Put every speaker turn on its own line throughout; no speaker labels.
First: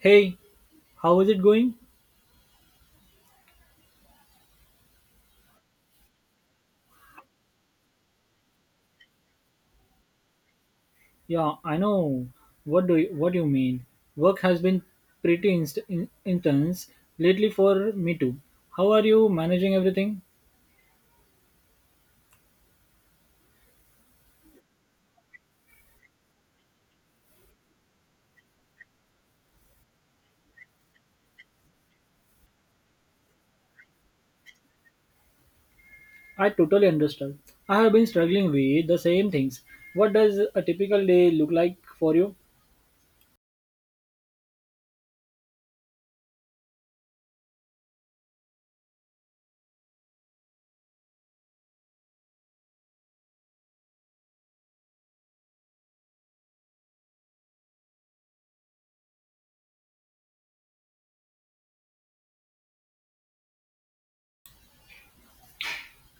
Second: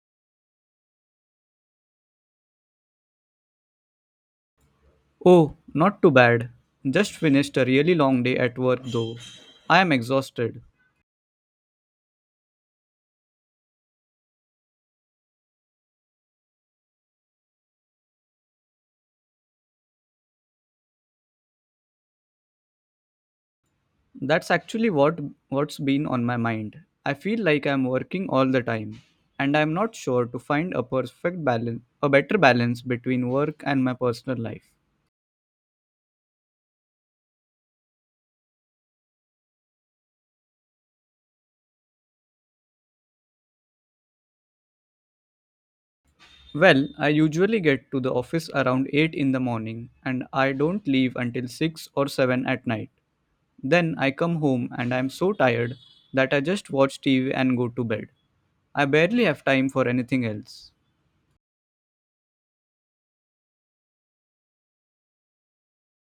Hey, how is it going?
Oh, not too bad. Just finished a really long day at work though. I am exhausted.
Yeah, I know. What do you mean? Work has been pretty intense lately for me too. How are you managing everything?
That's actually what's been on my mind. I feel like I'm working all the time and I'm not sure to find a better balance between work and my personal life.
I totally understand. I have been struggling with the same things. What does a typical day look like for you?
Well, I usually get to the office around 8 in the morning and I don't leave until 6 or 7 at night. Then I come home and I'm so tired that I just watch TV and go to bed. I barely have time for anything else.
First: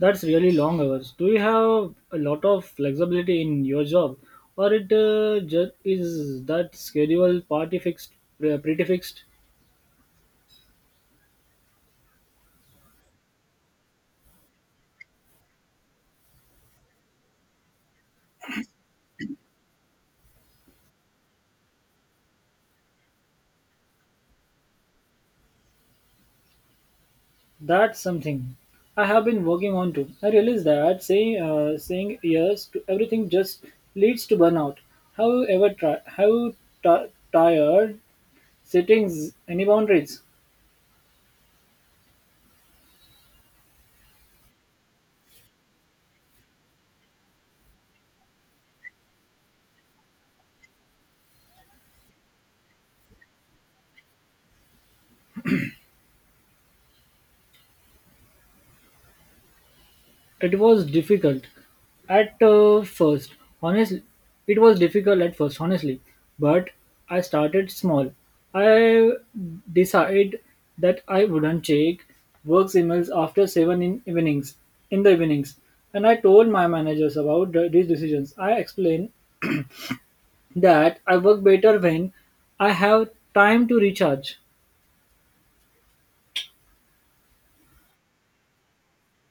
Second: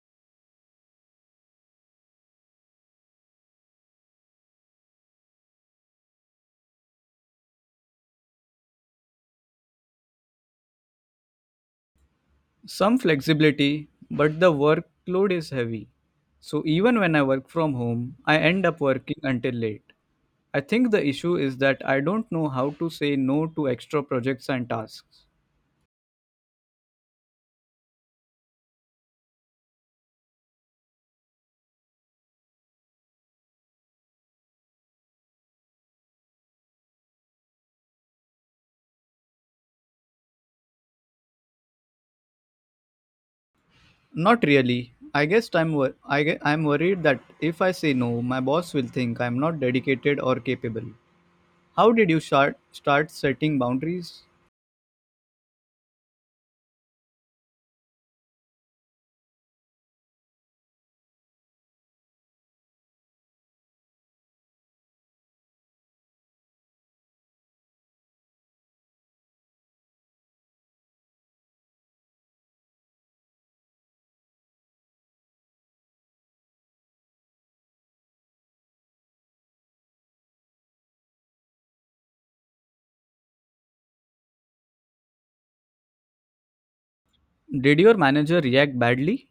That's really long hours. Do you have a lot of flexibility in your job, or it just is that pretty fixed?
Some flexibility, but the workload is heavy. So even when I work from home, I end up working until late. I think the issue is that I don't know how to say no to extra projects and tasks.
That's something I have been working on too. I realize that saying yes to everything just leads to burnout. Have you ever tried? Have you ti tired settings any boundaries?
Not really. I guess I'm worried that if I say no, my boss will think I'm not dedicated or capable. How did you start setting boundaries?
It was difficult at first, honestly. It was difficult at first, honestly, but I started small. I decided that I wouldn't check work emails after 7 in the evenings and I told my managers about these decisions. I explained that I work better when I have time to recharge.
Did your manager react badly?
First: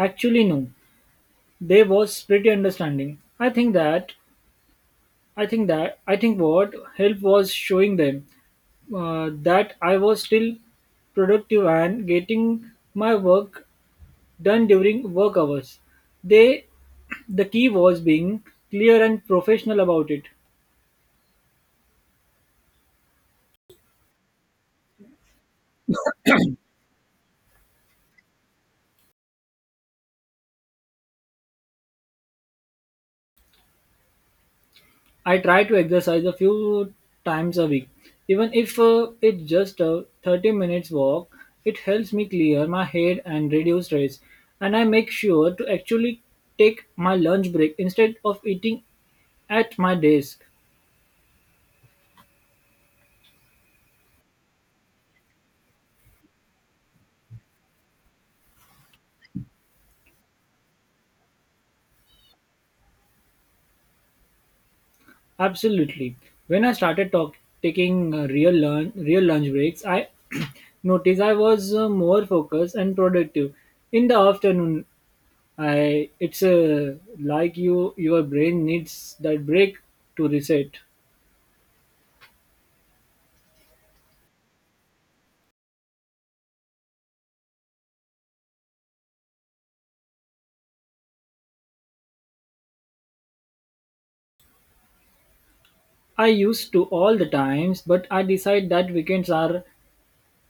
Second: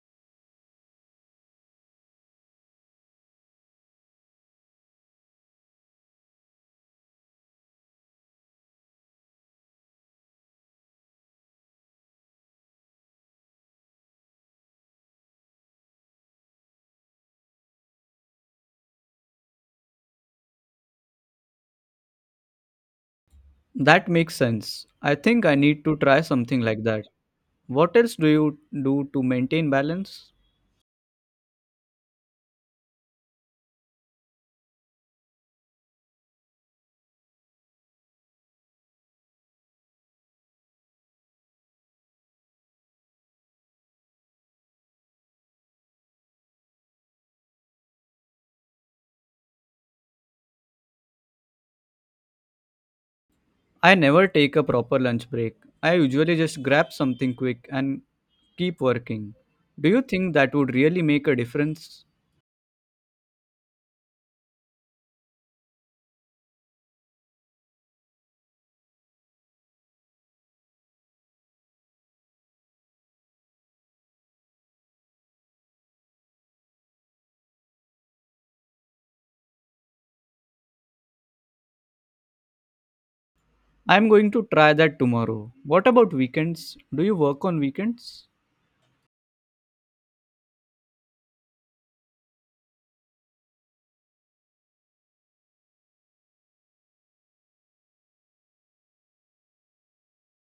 Actually, no. They was pretty understanding. I think what helped was showing them that I was still productive and getting my work done during work hours. They the key was being clear and professional about it.
That makes sense. I think I need to try something like that. What else do you do to maintain balance?
I try to exercise a few times a week. Even if it's just a 30 minutes walk, it helps me clear my head and reduce stress. And I make sure to actually take my lunch break instead of eating at my desk.
I never take a proper lunch break. I usually just grab something quick and keep working. Do you think that would really make a difference?
Absolutely. When I started talk, taking real lunch breaks, I noticed I was more focused and productive. In the afternoon, I it's like your brain needs that break to reset.
I'm going to try that tomorrow. What about weekends? Do you work on weekends?
I used to all the times, but I decide that weekends are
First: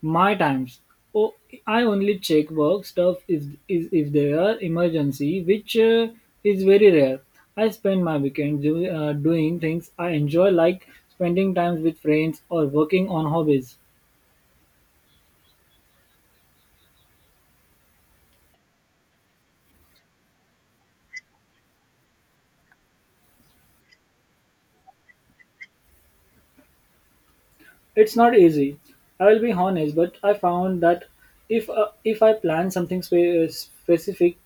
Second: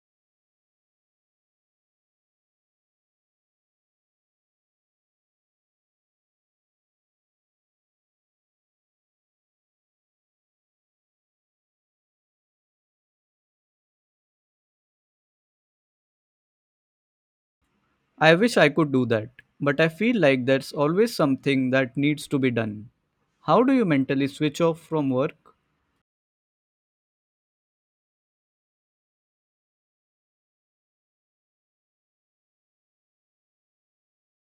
my times. Oh, I only check work stuff if there are emergency, which is very rare. I spend my weekend doing things I enjoy, like spending time with friends or working on hobbies.
I wish I could do that, but I feel like there's always something that needs to be done. How do you mentally switch off from work?
It's not easy. I will be honest, but I found that if I plan something specific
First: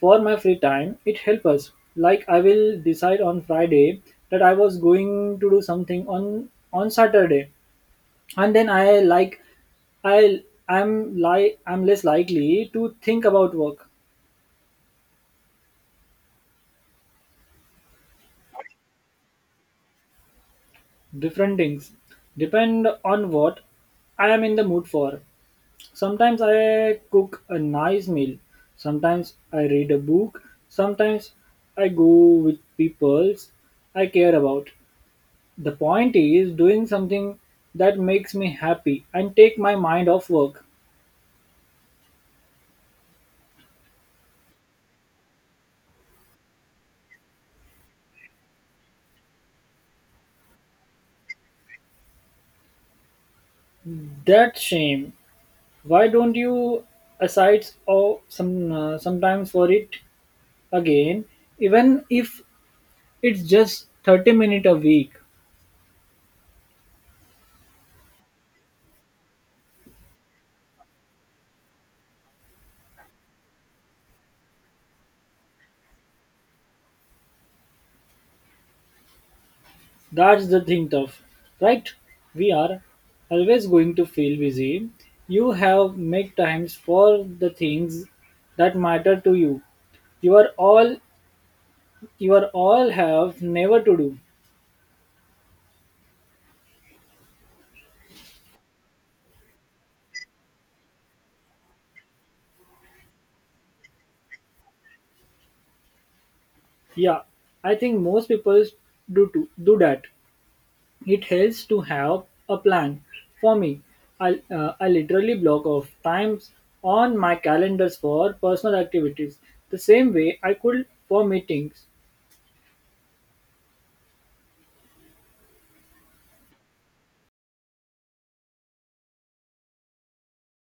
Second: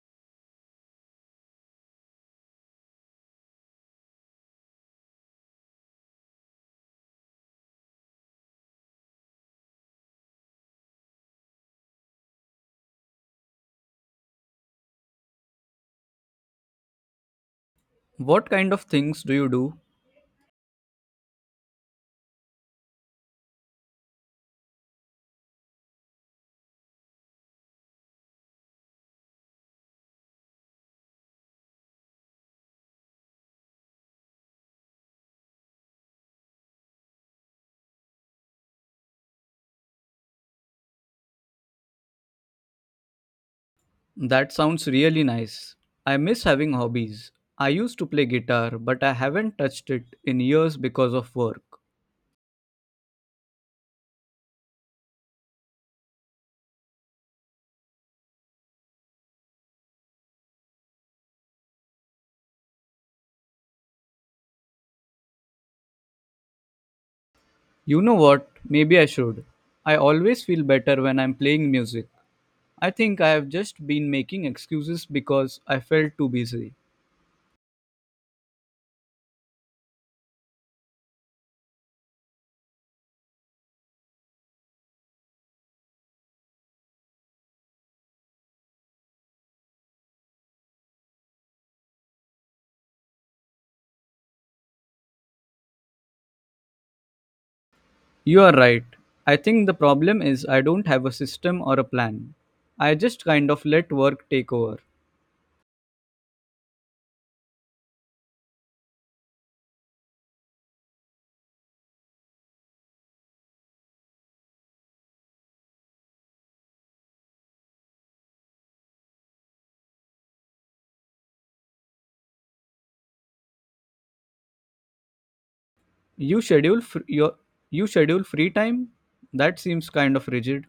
for my free time, it helps us. Like I will decide on Friday that I was going to do something on Saturday and then I like I I'm like I'm less likely to think about work.
What kind of things do you do?
Different things depend on what I am in the mood for. Sometimes I cook a nice meal, sometimes I read a book, sometimes I go with people I care about. The point is doing something that makes me happy and take my mind off work.
That sounds really nice. I miss having hobbies. I used to play guitar, but I haven't touched it in years because of work.
That shame. Why don't you aside or sometimes for it again, even if it's just 30 minutes a week?
You know what? Maybe I should. I always feel better when I'm playing music. I think I have just been making excuses because I felt too busy.
That's the thing of, right? We are always going to feel busy. You have make times for the things that matter to you. You are all you are all have never to do.
You are right. I think the problem is I don't have a system or a plan. I just kind of let work take over.
Yeah, I think most people do to do that. It helps to have a plan. For me, I literally block off times on my calendars for personal activities, the same way I could for meetings.
You schedule fr- your you schedule free time? That seems kind of rigid.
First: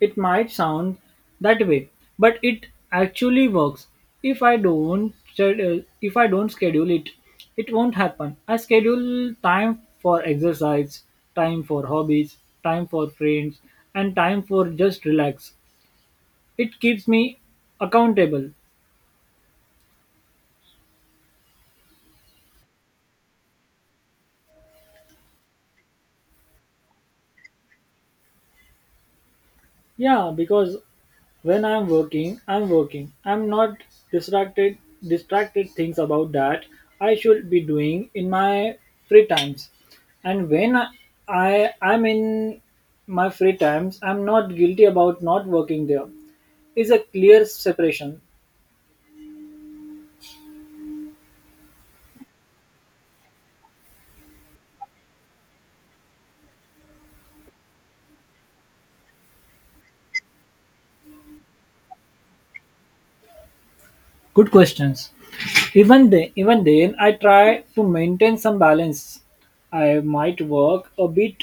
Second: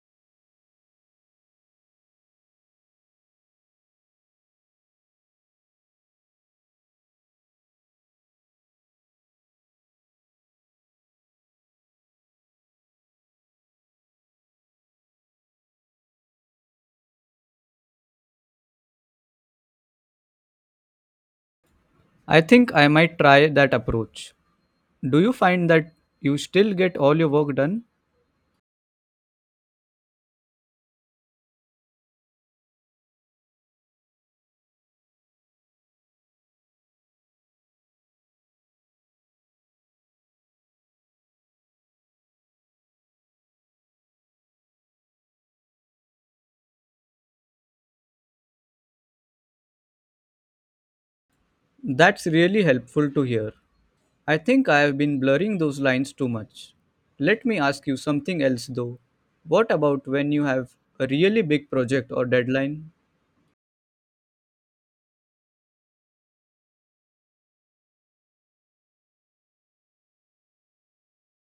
It might sound that way, but it actually works. If I don't schedule it, it won't happen. I schedule time for exercise, time for hobbies, time for friends, and time for just relax. It keeps me accountable.
I think I might try that approach. Do you find that you still get all your work done?
Yeah, because when I'm working, I'm working. I'm not distracted distracted things about that I should be doing in my free times. And I I'm in my free times, I'm not guilty about not working there. Is a clear separation.
That's really helpful to hear. I think I have been blurring those lines too much. Let me ask you something else though. What about when you have a really big project or deadline?
Good questions. Even then, I try to maintain some balance. I might work a bit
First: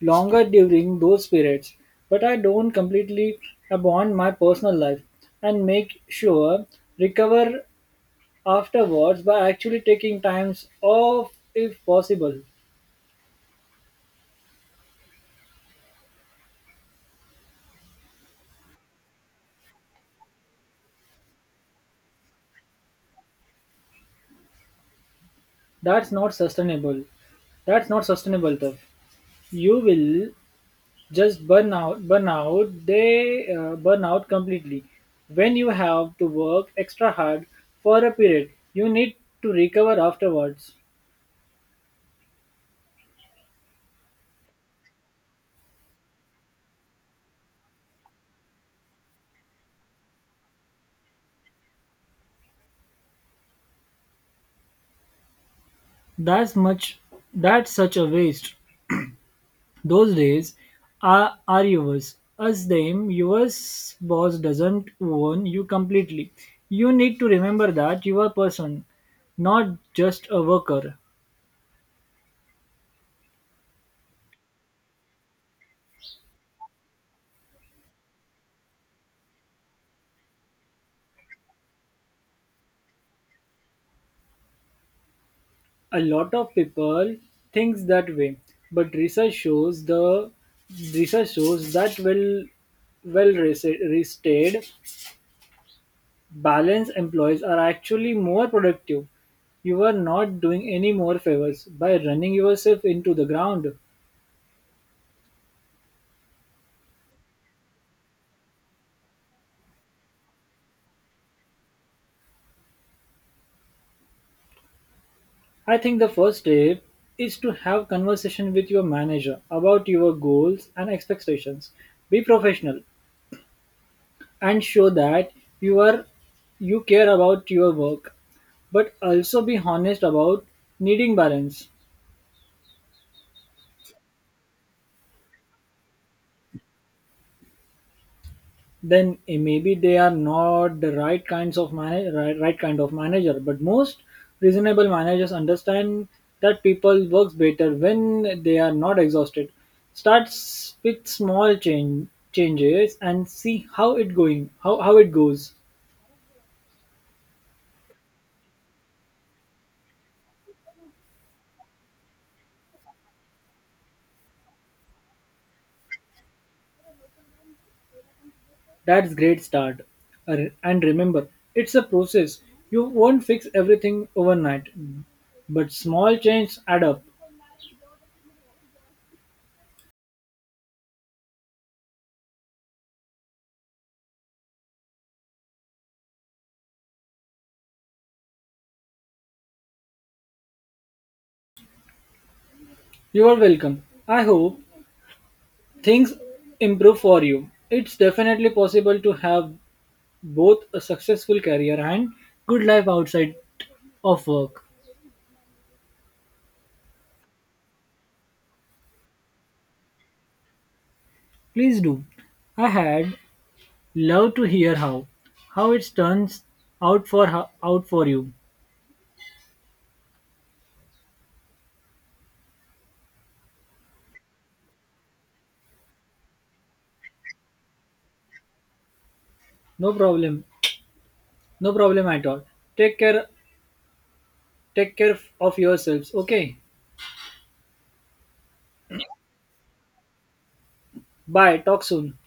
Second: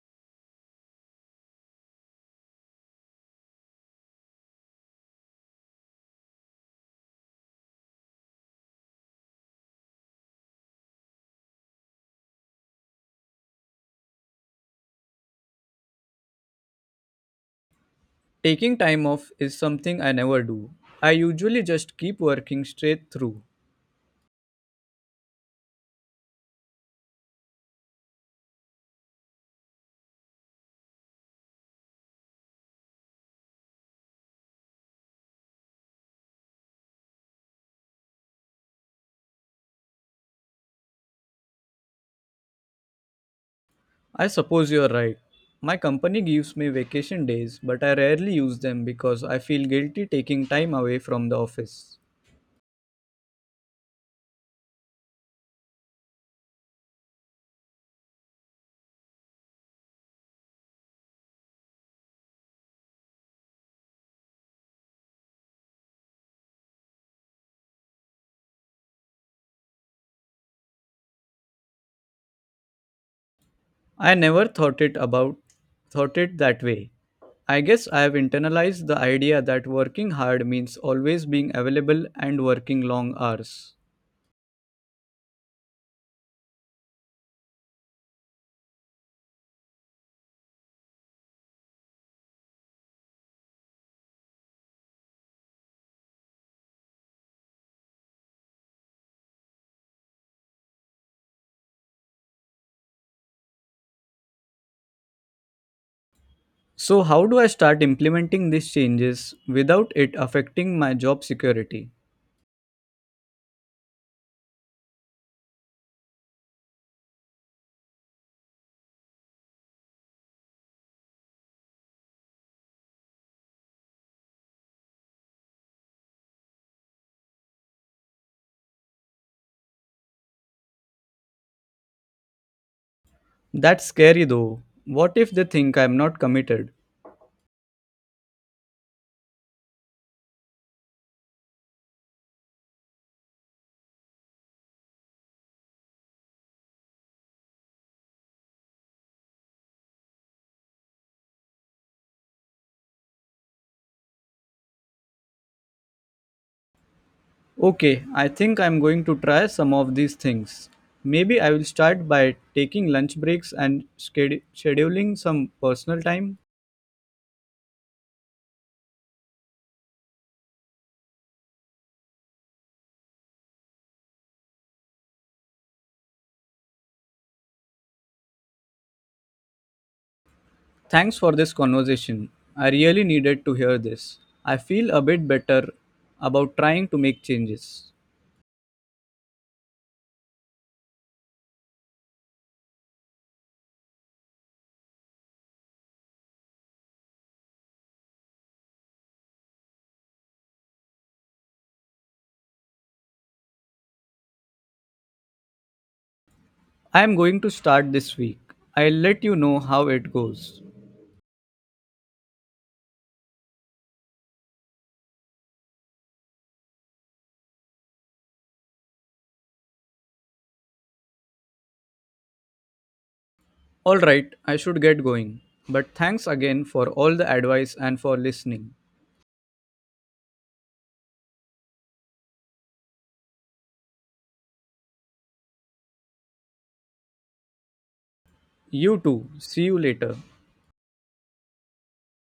longer during those periods, but I don't completely abandon my personal life and make sure recover afterwards by actually taking times off if possible.
Taking time off is something I never do. I usually just keep working straight through.
That's not sustainable. That's not sustainable, though. You will just burn out completely when you have to work extra hard for a period you need to recover afterwards.
I suppose you're right. My company gives me vacation days, but I rarely use them because I feel guilty taking time away from the office.
that's much that's such a waste. Those days are yours as them. Your boss doesn't own you completely. You need to remember that you are a person, not just a worker.
I never thought it that way. I guess I have internalized the idea that working hard means always being available and working long hours.
A lot of people thinks that way, but research shows that well rested balanced employees are actually more productive. You are not doing any more favors by running yourself into the ground.
So how do I start implementing these changes without it affecting my job security?
I think the first step is to have conversation with your manager about your goals and expectations. Be professional and show that you are you care about your work, but also be honest about needing balance.
That's scary though. What if they think I'm not committed?
Then maybe they are not the right kind of manager, but most reasonable managers understand that people works better when they are not exhausted. Starts with small changes and see how it goes.
Okay, I think I'm going to try some of these things. Maybe I will start by taking lunch breaks and schedule scheduling some personal time.
That's great start. And remember, it's a process. You won't fix everything overnight, but small changes add up.
Thanks for this conversation. I really needed to hear this. I feel a bit better about trying to make changes.
You are welcome. I hope things improve for you. It's definitely possible to have both a successful career and good life outside of work.
I am going to start this week. I'll let you know how it goes.
Please do. I had love to hear how it turns out for you.
Alright, I should get going. But thanks again for all the advice and for listening.
No problem. No problem at all. Take care Take care of yourselves, okay?
You too. See you later.
Bye, talk soon.